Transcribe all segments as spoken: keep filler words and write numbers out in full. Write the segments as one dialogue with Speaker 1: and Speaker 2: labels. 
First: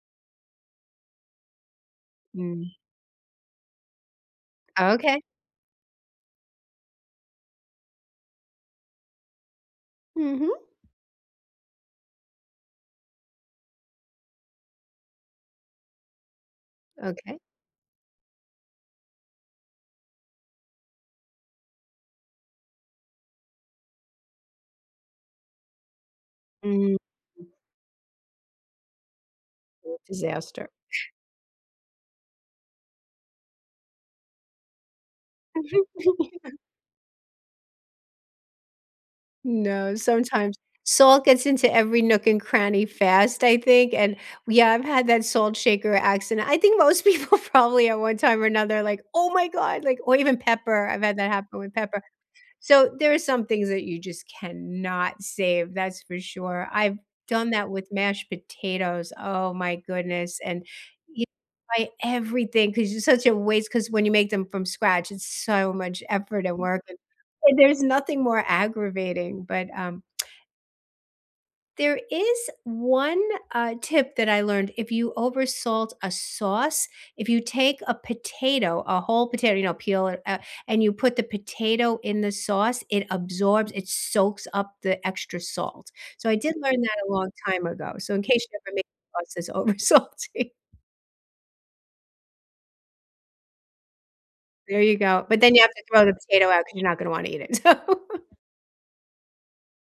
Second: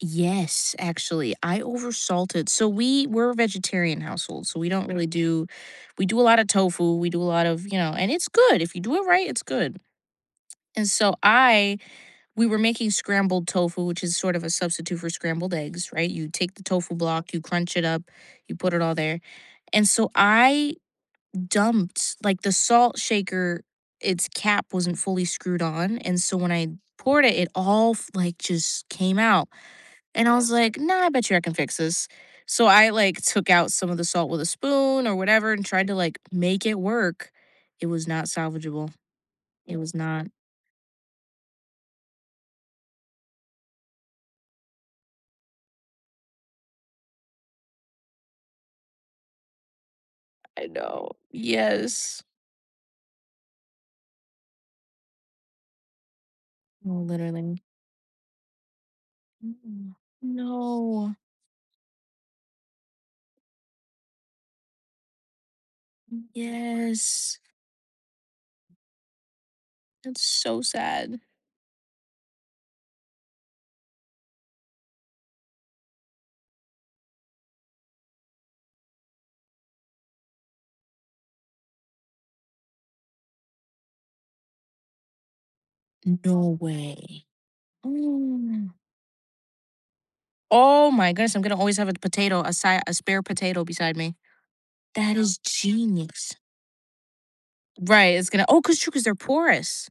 Speaker 1: Yes, actually, I over salted. So
Speaker 2: Mm.
Speaker 1: we were vegetarian household, so we don't really
Speaker 2: Okay.
Speaker 1: do we do a lot of tofu, we do a lot of, you know and it's good if you do it right, it's good,
Speaker 2: Mhm.
Speaker 1: and so I we were making scrambled tofu, which is sort of a substitute for scrambled eggs, right? You take the tofu block,
Speaker 2: Okay.
Speaker 1: you crunch it up, you put it all there, and so I dumped like, the salt shaker, its cap wasn't fully screwed on, and so when I
Speaker 2: Mm.
Speaker 1: poured it all f like, just came out, and I was
Speaker 2: Disaster.
Speaker 1: like, "No, I bet you I can fix this." so I, like, took out some of the salt with a spoon or whatever, and tried to, like, make it work, it was not salvageable, it
Speaker 2: No,
Speaker 1: was not.
Speaker 2: sometimes Salt gets into every nook and cranny fast, I think, and yeah, I've had that salt shaker accident, I think most people probably at one time or another like, "Oh my god," like or even
Speaker 1: I
Speaker 2: pepper, I've
Speaker 1: know.
Speaker 2: had that happen with pepper.
Speaker 1: Yes.
Speaker 2: So, there are some things that you just cannot save, that's for sure,
Speaker 1: Oh,
Speaker 2: I've done
Speaker 1: literally.
Speaker 2: that with mashed potatoes, oh my
Speaker 1: Mm-mm.
Speaker 2: goodness, and
Speaker 1: No.
Speaker 2: y like, everything, 'cause it's such a waste, 'cause when you make them from scratch, it's so much effort, and work, and
Speaker 1: Yes.
Speaker 2: and there's nothing more aggravating, but, um
Speaker 1: It's so sad.
Speaker 2: there is one, uh, tip that I learned, if you over salt a sauce, if you take a potato, a whole potato, you know, peel it up, and you put the potato in the sauce, it absorbs, it soaks up the extra salt, so I
Speaker 1: No
Speaker 2: did learn that a
Speaker 1: way.
Speaker 2: long time ago, so in case you
Speaker 1: Ooh.
Speaker 2: ever make sauce that's over salty.
Speaker 1: Oh my goodness, I'm gonna always have a potato, as si a spare potato beside me.
Speaker 2: There you
Speaker 1: That
Speaker 2: go,
Speaker 1: is
Speaker 2: but then you have to throw the
Speaker 1: genius.
Speaker 2: potato out, 'cause you're not gonna wanna eat it, so
Speaker 1: Right, it's gonna Oh, 'cause True, 'cause they're porous.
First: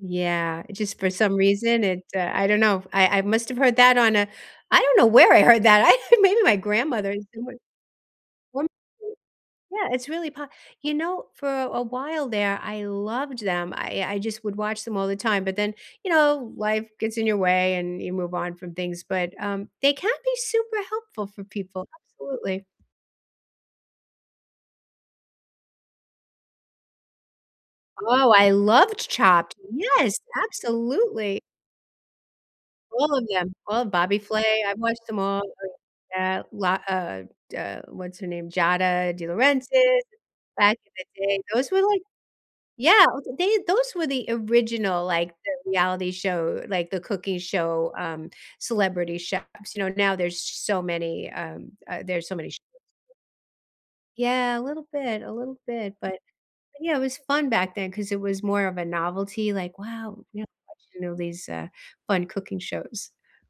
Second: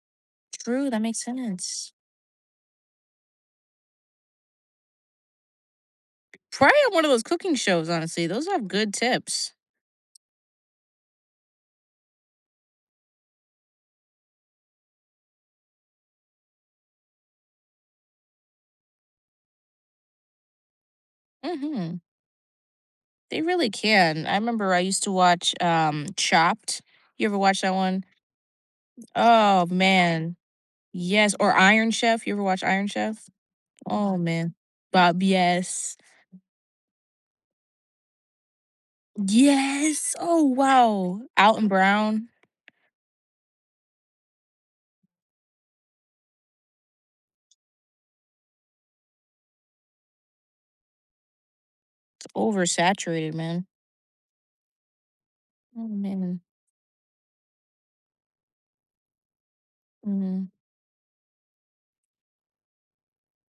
Speaker 2: Yeah, it's
Speaker 1: True,
Speaker 2: just
Speaker 1: that
Speaker 2: for
Speaker 1: makes
Speaker 2: some reason,
Speaker 1: sense.
Speaker 2: it's, uh I don't know, I I must have heard that on a I don't know where I heard that, I think maybe my
Speaker 1: Probably one of
Speaker 2: grandmother
Speaker 1: those
Speaker 2: is
Speaker 1: cooking
Speaker 2: somewhere
Speaker 1: shows, honestly, those have
Speaker 2: [unintelligible]
Speaker 1: good tips.
Speaker 2: Yeah, it's really po You know, for a while there, I loved them, I I just would watch them all the time, but then, you know, life gets in your way, and you move on from things, but, um, they can be super helpful for people,
Speaker 1: Mhm.
Speaker 2: absolutely.
Speaker 1: They really can. I remember I used to watch, um, Chopped. You ever watched that one?
Speaker 2: Oh, I loved Ch Chopped.
Speaker 1: Oh
Speaker 2: Yes,
Speaker 1: man. Yes,
Speaker 2: absolutely.
Speaker 1: or Iron Chef, you ever watched Iron
Speaker 2: All of
Speaker 1: Chef?
Speaker 2: them, all of
Speaker 1: Oh
Speaker 2: Bobby
Speaker 1: man,
Speaker 2: Flay, I've watched them
Speaker 1: Bob
Speaker 2: all, I
Speaker 1: Yes.
Speaker 2: Yeah, lot of da What's her name? Giada DeLaurentis,
Speaker 1: Yes! Oh
Speaker 2: back in the
Speaker 1: wow,
Speaker 2: day,
Speaker 1: Alton
Speaker 2: those were like
Speaker 1: Brown.
Speaker 2: Yeah, I was like they those were the original, like, the reality show like, the cooking show, um, Celebrity Chefs. You know, now there's so many, um, uh
Speaker 1: It's
Speaker 2: there's so many shows that
Speaker 1: oversaturated, man.
Speaker 2: Yeah, a little bit, a little
Speaker 1: Oh
Speaker 2: bit, but but
Speaker 1: man.
Speaker 2: yeah, it was fun back, then 'cause it was more of a novelty, like, "Wow," you know
Speaker 1: Mhm.
Speaker 2: how much you know these, uh, fun cooking shows.